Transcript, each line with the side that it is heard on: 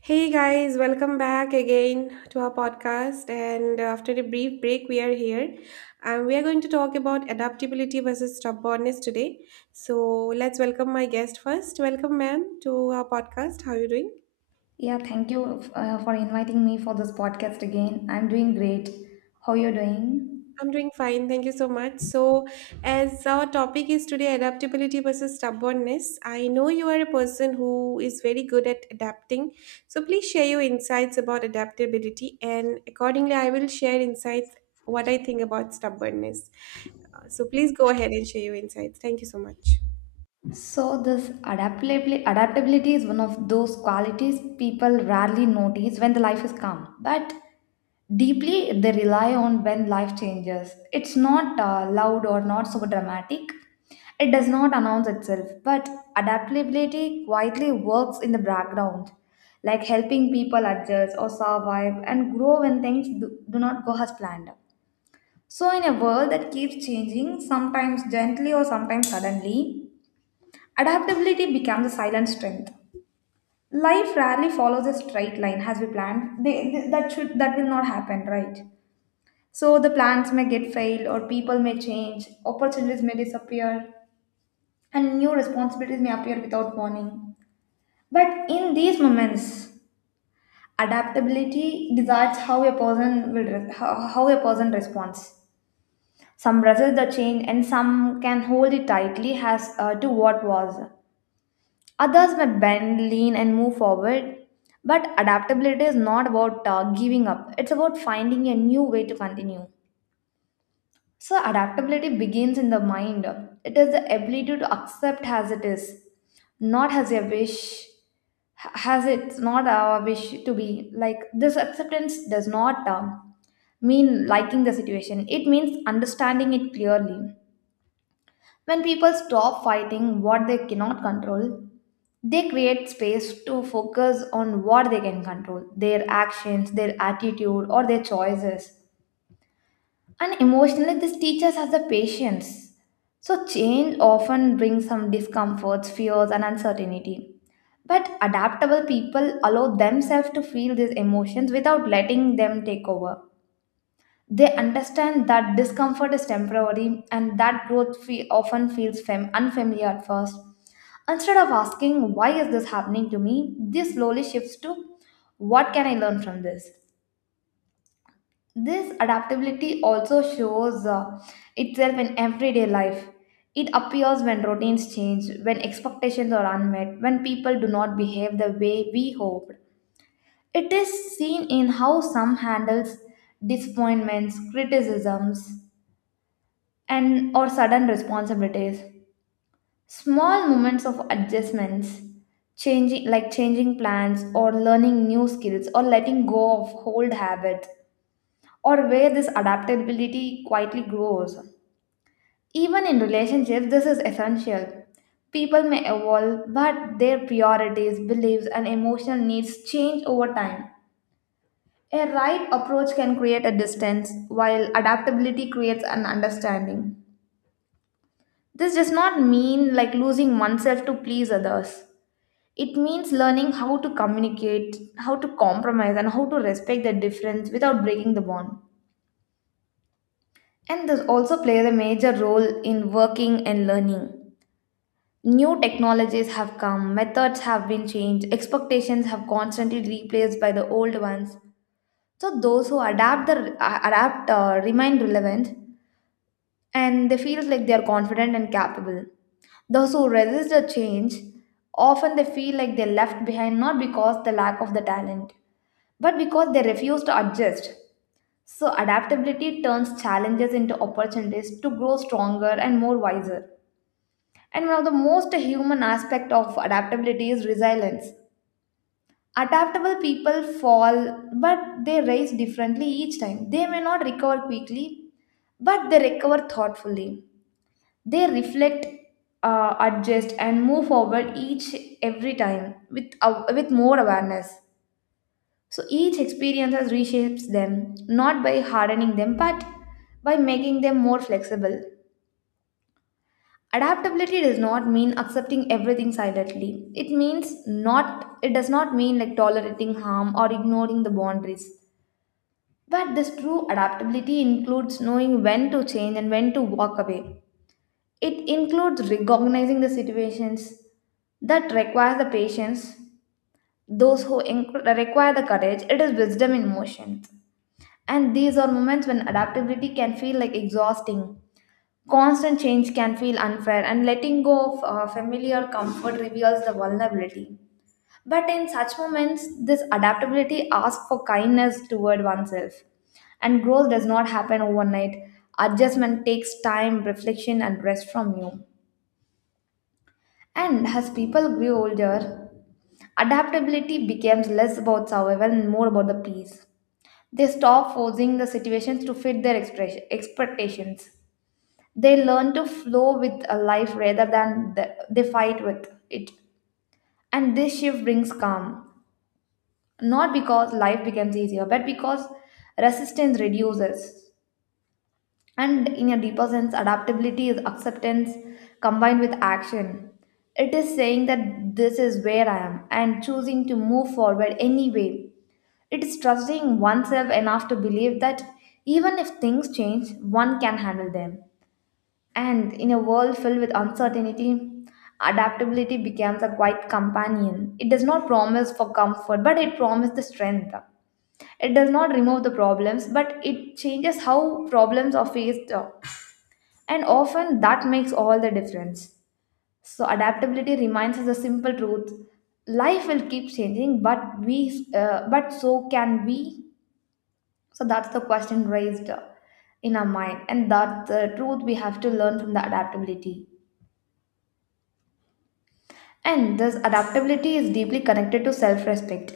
right: Hey guys, welcome back again to our podcast. And after a brief break, we are here. And we are going to talk about adaptability versus stubbornness today. So let's welcome my guest first. Welcome, ma'am, to our podcast. How are you doing?
left: Yeah, thank you for inviting me for this podcast again. I'm doing great. How you doing?
right: I'm doing fine. Thank you so much. So, as our topic is today adaptability versus stubbornness, I know you are a person who is very good at adapting. So, please share your insights about adaptability, and accordingly, I will share insights what I think about stubbornness. So, please go ahead and share your insights. Thank you so much.
left: So this adaptability is one of those qualities people rarely notice when the life is calm, but deeply they rely on when life changes. It's not loud or not so dramatic. It does not announce itself, but adaptability quietly works in the background, like helping people adjust or survive and grow when things do not go as planned. So in a world that keeps changing, sometimes gently or sometimes suddenly, adaptability becomes a silent strength. Life rarely follows a straight line as we planned. They, th- that should That will not happen, right? So the plans may get failed, or people may change, opportunities may disappear, and new responsibilities may appear without warning. But in these moments, adaptability decides how a person responds. Some resist the change, and some can hold it tightly as to what was. Others may bend, lean, and move forward. But adaptability is not about giving up, it's about finding a new way to continue. So, adaptability begins in the mind. It is the ability to accept as it is, not as a wish, as it's not our wish to be. Like, this acceptance does not mean liking the situation, it means understanding it clearly. When people stop fighting what they cannot control, they create space to focus on what they can control, their actions, their attitude, or their choices. And emotionally, this teaches us the patience. So, change often brings some discomforts, fears, and uncertainty. But adaptable people allow themselves to feel these emotions without letting them take over. They understand that discomfort is temporary and that often feels unfamiliar at first. Instead of asking, why is this happening to me, this slowly shifts to, what can I learn from this? This adaptability also shows itself in everyday life. It appears when routines change, when expectations are unmet, when people do not behave the way we hoped. It is seen in how some handles disappointments, criticisms, and or sudden responsibilities, small moments of adjustments, changing, like changing plans or learning new skills or letting go of old habits, or where this adaptability quietly grows. Even in relationships, this is essential. People may evolve, but their priorities, beliefs and emotional needs change over time. A right approach can create a distance, while adaptability creates an understanding. This does not mean like losing oneself to please others. It means learning how to communicate, how to compromise, and how to respect the difference without breaking the bond. And this also plays a major role in working and learning. New technologies have come, methods have been changed, expectations have constantly replaced by the old ones. So those who adapt remain relevant, and they feel like they are confident and capable. Those who resist the change, often they feel like they're left behind, not because the lack of the talent, but because they refuse to adjust. So adaptability turns challenges into opportunities to grow stronger and more wiser. And one of the most human aspect of adaptability is resilience. Adaptable people fall, but they rise differently each time. They may not recover quickly, but they recover thoughtfully. They reflect, adjust and move forward each every time with more awareness. So each experience has reshapes them, not by hardening them, but by making them more flexible. Adaptability does not mean accepting everything silently. It does not mean like tolerating harm or ignoring the boundaries, but this true adaptability includes knowing when to change and when to walk away. It includes recognizing the situations that require the patience, require the courage. It is wisdom in motion. And these are moments when adaptability can feel like exhausting. Constant change can feel unfair, and letting go of familiar comfort reveals the vulnerability. But in such moments, this adaptability asks for kindness toward oneself. And growth does not happen overnight. Adjustment takes time, reflection, and rest from you. And as people grew older, adaptability becomes less about survival and more about the peace. They stop forcing the situations to fit their expectations. They learn to flow with a life rather than they fight with it. And this shift brings calm, not because life becomes easier, but because resistance reduces. And in a deeper sense, adaptability is acceptance combined with action. It is saying that this is where I am and choosing to move forward anyway. It is trusting oneself enough to believe that even if things change, one can handle them. And in a world filled with uncertainty, adaptability becomes a quiet companion. It does not promise for comfort, but it promises the strength. It does not remove the problems, but it changes how problems are faced. And often that makes all the difference. So, adaptability reminds us the simple truth: life will keep changing, but but so can we. So, that's the question raised in our mind, and that's the truth we have to learn from the adaptability. And this adaptability is deeply connected to self respect.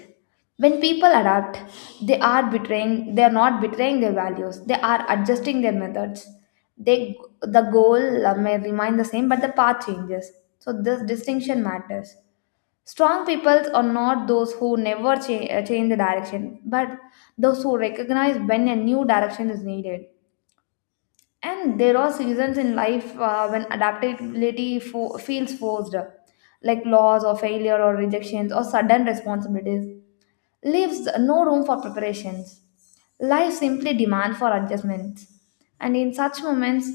left: When people adapt, they are not betraying their values, they are adjusting their methods. The goal may remain the same, but the path changes. So, this distinction matters. Strong peoples are not those who never cha- change the direction, but those who recognize when a new direction is needed. And there are seasons in life when adaptability feels forced, like loss or failure or rejections or sudden responsibilities, leaves no room for preparations. Life simply demands for adjustments. And in such moments,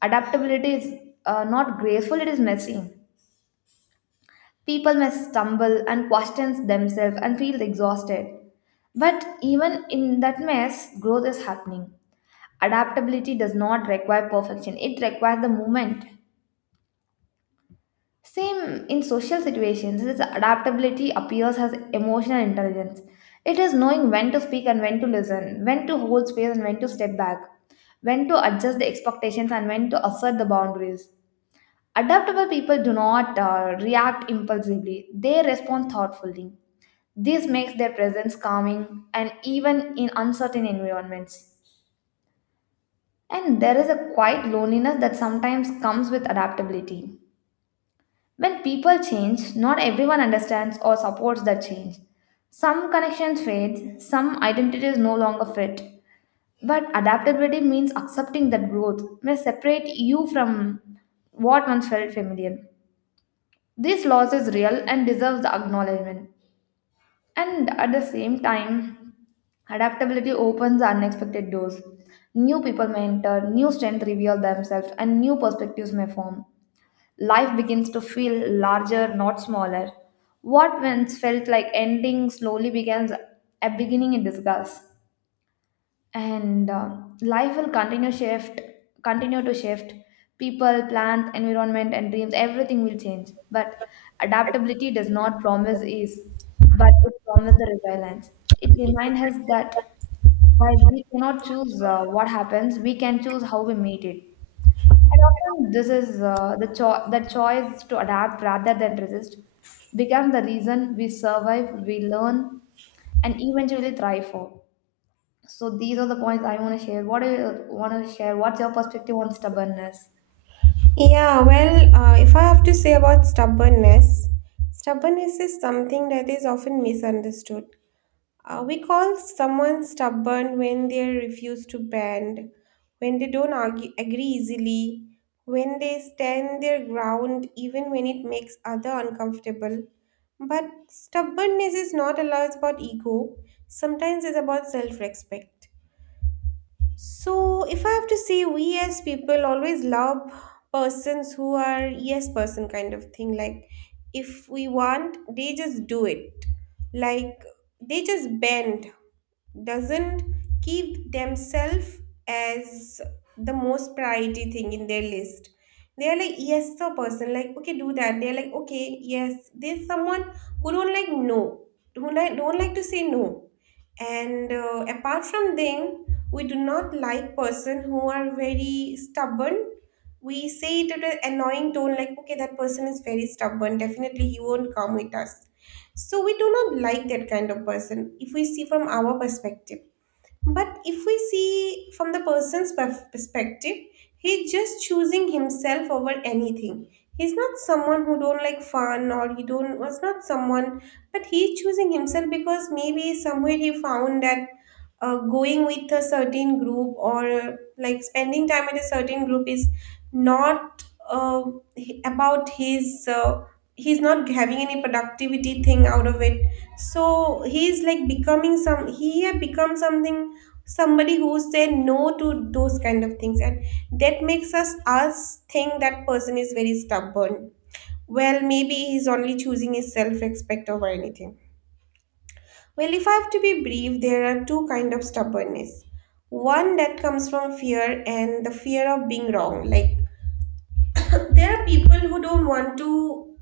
left: adaptability is not graceful, it is messy. People may stumble and question themselves and feel exhausted. But even in that mess, growth is happening. Adaptability does not require perfection, it requires the movement. Same in social situations, this adaptability appears as emotional intelligence. It is knowing when to speak and when to listen, when to hold space and when to step back, when to adjust the expectations and when to assert the boundaries. Adaptable people do not react impulsively, they respond thoughtfully. This makes their presence calming and even in uncertain environments. And there is a quiet loneliness that sometimes comes with adaptability. When people change, not everyone understands or supports that change. Some connections fade, some identities no longer fit. But adaptability means accepting that growth may separate you from what once felt familiar. This loss is real and deserves the acknowledgement. And at the same time, adaptability opens unexpected doors. New people may enter, new strengths reveal themselves, and new perspectives may form. Life begins to feel larger, not smaller. What once felt like ending slowly becomes a beginning in disguise. And life will continue shift continue to shift. People, plants, environment and dreams, everything will change, but adaptability does not promise ease, but it promises the resilience. It reminds us that while we cannot choose what happens, we can choose how we meet it. And often this is the, cho- the choice to adapt rather than resist becomes the reason we survive, we learn, and eventually thrive for. So these are the points I want to share. What do you want to share? What's your perspective on stubbornness?
right: Yeah, well, if I have to say about stubbornness, stubbornness is something that is often misunderstood. We call someone stubborn when they refuse to bend, when they don't argue, agree easily, when they stand their ground even when it makes other uncomfortable. But stubbornness is not always about ego. Sometimes it's about self-respect. So if I have to say, we as people always love persons who are yes person kind of thing. Like if we want, they just do it. Like they just bend, doesn't keep themselves as the most priority thing in their list. They are like yes the person, like, okay, do that. They're like okay, yes, there's someone who don't like no, who like don't like to say no. And apart from them, we do not like person who are very stubborn. We say it at an annoying tone, like okay, that person is very stubborn, definitely he won't come with us. So we do not like that kind of person if we see from our perspective. But if we see from the person's perspective, he's just choosing himself over anything. He's not someone who don't like fun, or he don't was not someone, but he's choosing himself because maybe somewhere he found that going with a certain group, or like spending time with a certain group is not uh, about his. He's not having any productivity thing out of it. So he's like becoming some, he had become something, somebody who say no to those kind of things. And that makes us think that person is very stubborn. Well, maybe he's only choosing his self-respect over anything. Well, if I have to be brief, there are two kind of stubbornness. One that comes from fear, and the fear of being wrong. Like there are people who don't want to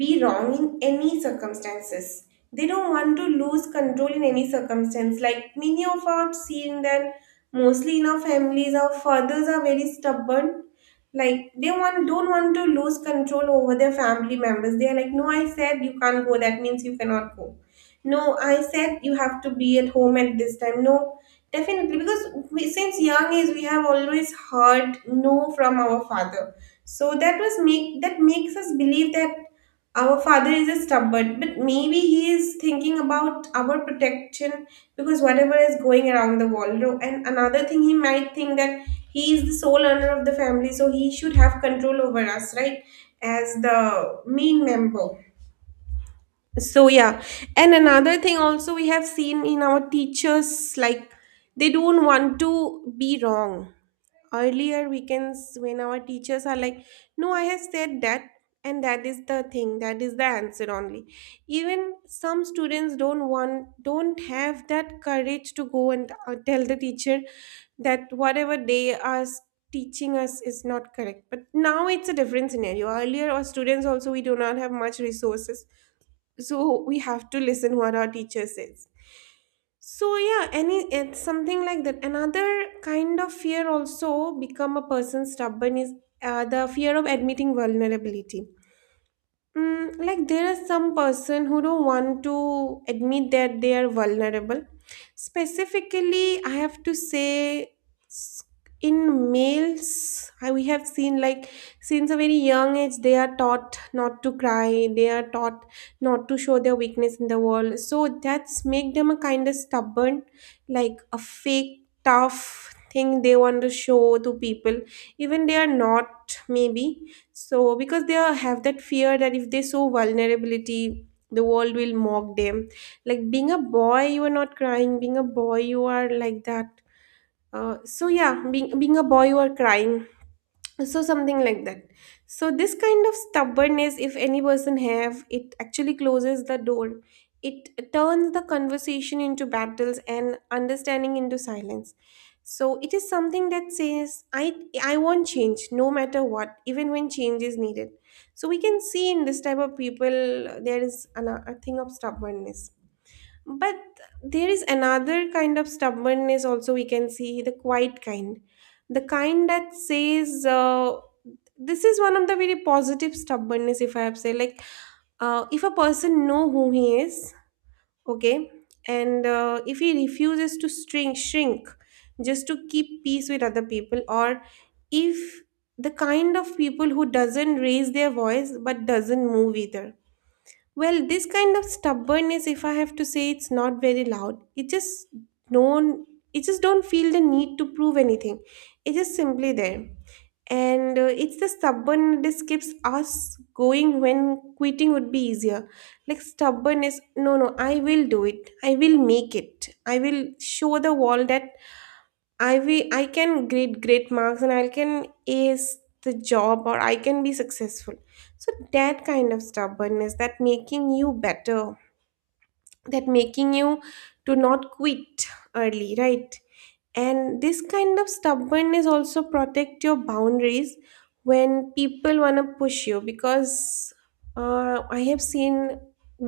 right: be wrong in any circumstances. They don't want to lose control in any circumstance. Like many of us seeing that mostly in our families, our fathers are very stubborn. Like they want don't want to lose control over their family members. They are like, no, I said you can't go. That means you cannot go. No, I said you have to be at home at this time. No, definitely because we, since young age we have always heard no from our father, so that was make that makes us believe that our father is a stubborn, but maybe he is thinking about our protection, because whatever is going around the world, no? And another thing, he might think that he is the sole owner of the family, so he should have control over us, right, as the main member. So yeah. And another thing also we have seen in our teachers, like they don't want to be wrong. Earlier weekends, when our teachers are like, no, I have said that, and that is the thing, that is the answer only. Even some students don't want, don't have that courage to go and tell the teacher that whatever they are teaching us is not correct. But now it's a different scenario. Earlier our students also, we do not have much resources, so we have to listen what our teacher says. So yeah, any it's something like that. Another kind of fear also become a person stubborn is the fear of admitting vulnerability. Like there are some person who don't want to admit that they are vulnerable. Specifically, I have to say, s- in males, we have seen like since a very young age they are taught not to cry. They are taught not to show their weakness in the world. So that's make them a kind of stubborn, like a fake tough thing they want to show to people, even they are not maybe. So because they are, have that fear that if they show vulnerability, the world will mock them. Like being a boy, you are not crying. Being a boy, you are like that. So yeah, being a boy, you are crying, so something like that. So this kind of stubbornness, if any person have it, actually closes the door. It turns the conversation into battles and understanding into silence. So it is something that says, I want change no matter what, even when change is needed. So we can see in this type of people, there is a thing of stubbornness. But there is another kind of stubbornness also we can see, the quiet kind. The kind that says, this is one of the very positive stubbornness, if I have say, like, if a person know who he is, okay, and if he refuses to shrink just to keep peace with other people, or if the kind of people who doesn't raise their voice but doesn't move either. Well, this kind of stubbornness, if I have to say, it's not very loud. It just don't. It just don't feel the need to prove anything. It's just simply there, and it's the stubbornness keeps us going when quitting would be easier. Like stubbornness, no, no, I will do it. I will make it. I will show the world that I can grade great marks, and I can ace the job, or I can be successful. So that kind of stubbornness, that making you better, that making you to not quit early, right? And this kind of stubbornness also protect your boundaries when people want to push you. Because I have seen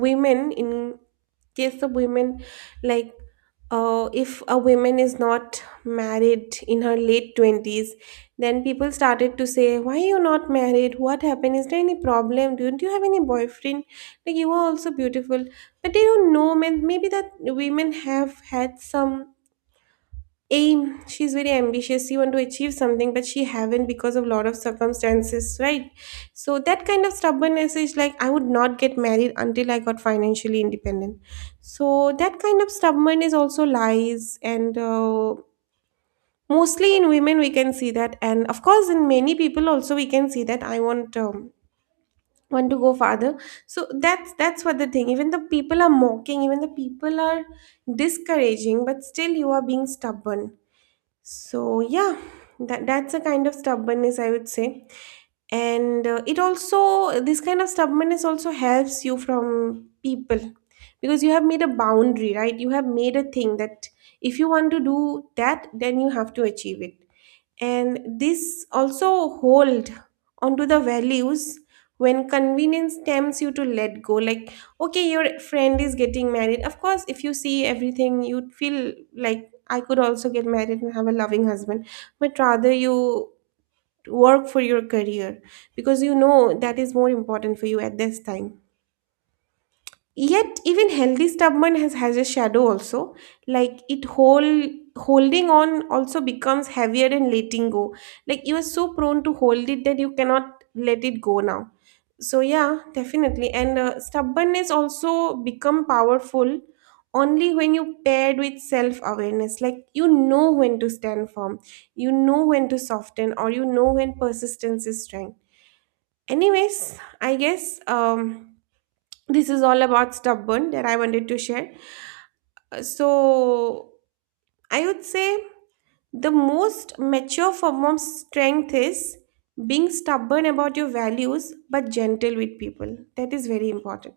right: women, in case of women, like, if a woman is not married in her late 20s, then people started to say, why are you not married, what happened, is there any problem, don't you have any boyfriend, like you are also beautiful. But they don't know, man, maybe that women have had some aim, she's very ambitious, she want to achieve something, but she haven't, because of lot of circumstances, right? So that kind of stubbornness is like, I would not get married until I got financially independent. So that kind of stubbornness also lies, and mostly in women we can see that, and of course in many people also we can see that, I want to go farther. So that's what the thing, even the people are mocking, even the people are discouraging, but still you are being stubborn. So yeah, that's a kind of stubbornness I would say. And it also, this kind of stubbornness also helps you from people, because you have made a boundary, right? You have made a thing that if you want to do that, then you have to achieve it. And this also hold onto the values when convenience tempts you to let go. Like okay, your friend is getting married, of course, if you see everything, you'd feel like I could also get married and have a loving husband. But rather, you work for your career because you know that is more important for you at this time. Yet even healthy stubborn has a shadow also. Like it holding on also becomes heavier than letting go. Like you are so prone to hold it that you cannot let it go now. So yeah, definitely. And stubbornness also become powerful only when you paired with self awareness. Like you know when to stand firm, you know when to soften, or you know when persistence is strength. Anyways, I guess this is all about stubborn that I wanted to share. So, I would say the most mature form of strength is being stubborn about your values but gentle with people. That is very important.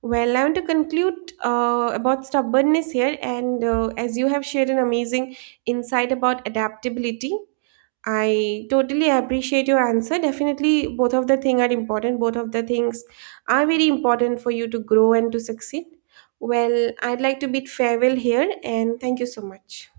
right: Well, I want to conclude about stubbornness here, and as you have shared an amazing insight about adaptability, I totally appreciate your answer. Definitely, both of the things are important. Both of the things are very important for you to grow and to succeed. Well, I'd like to bid farewell here and thank you so much.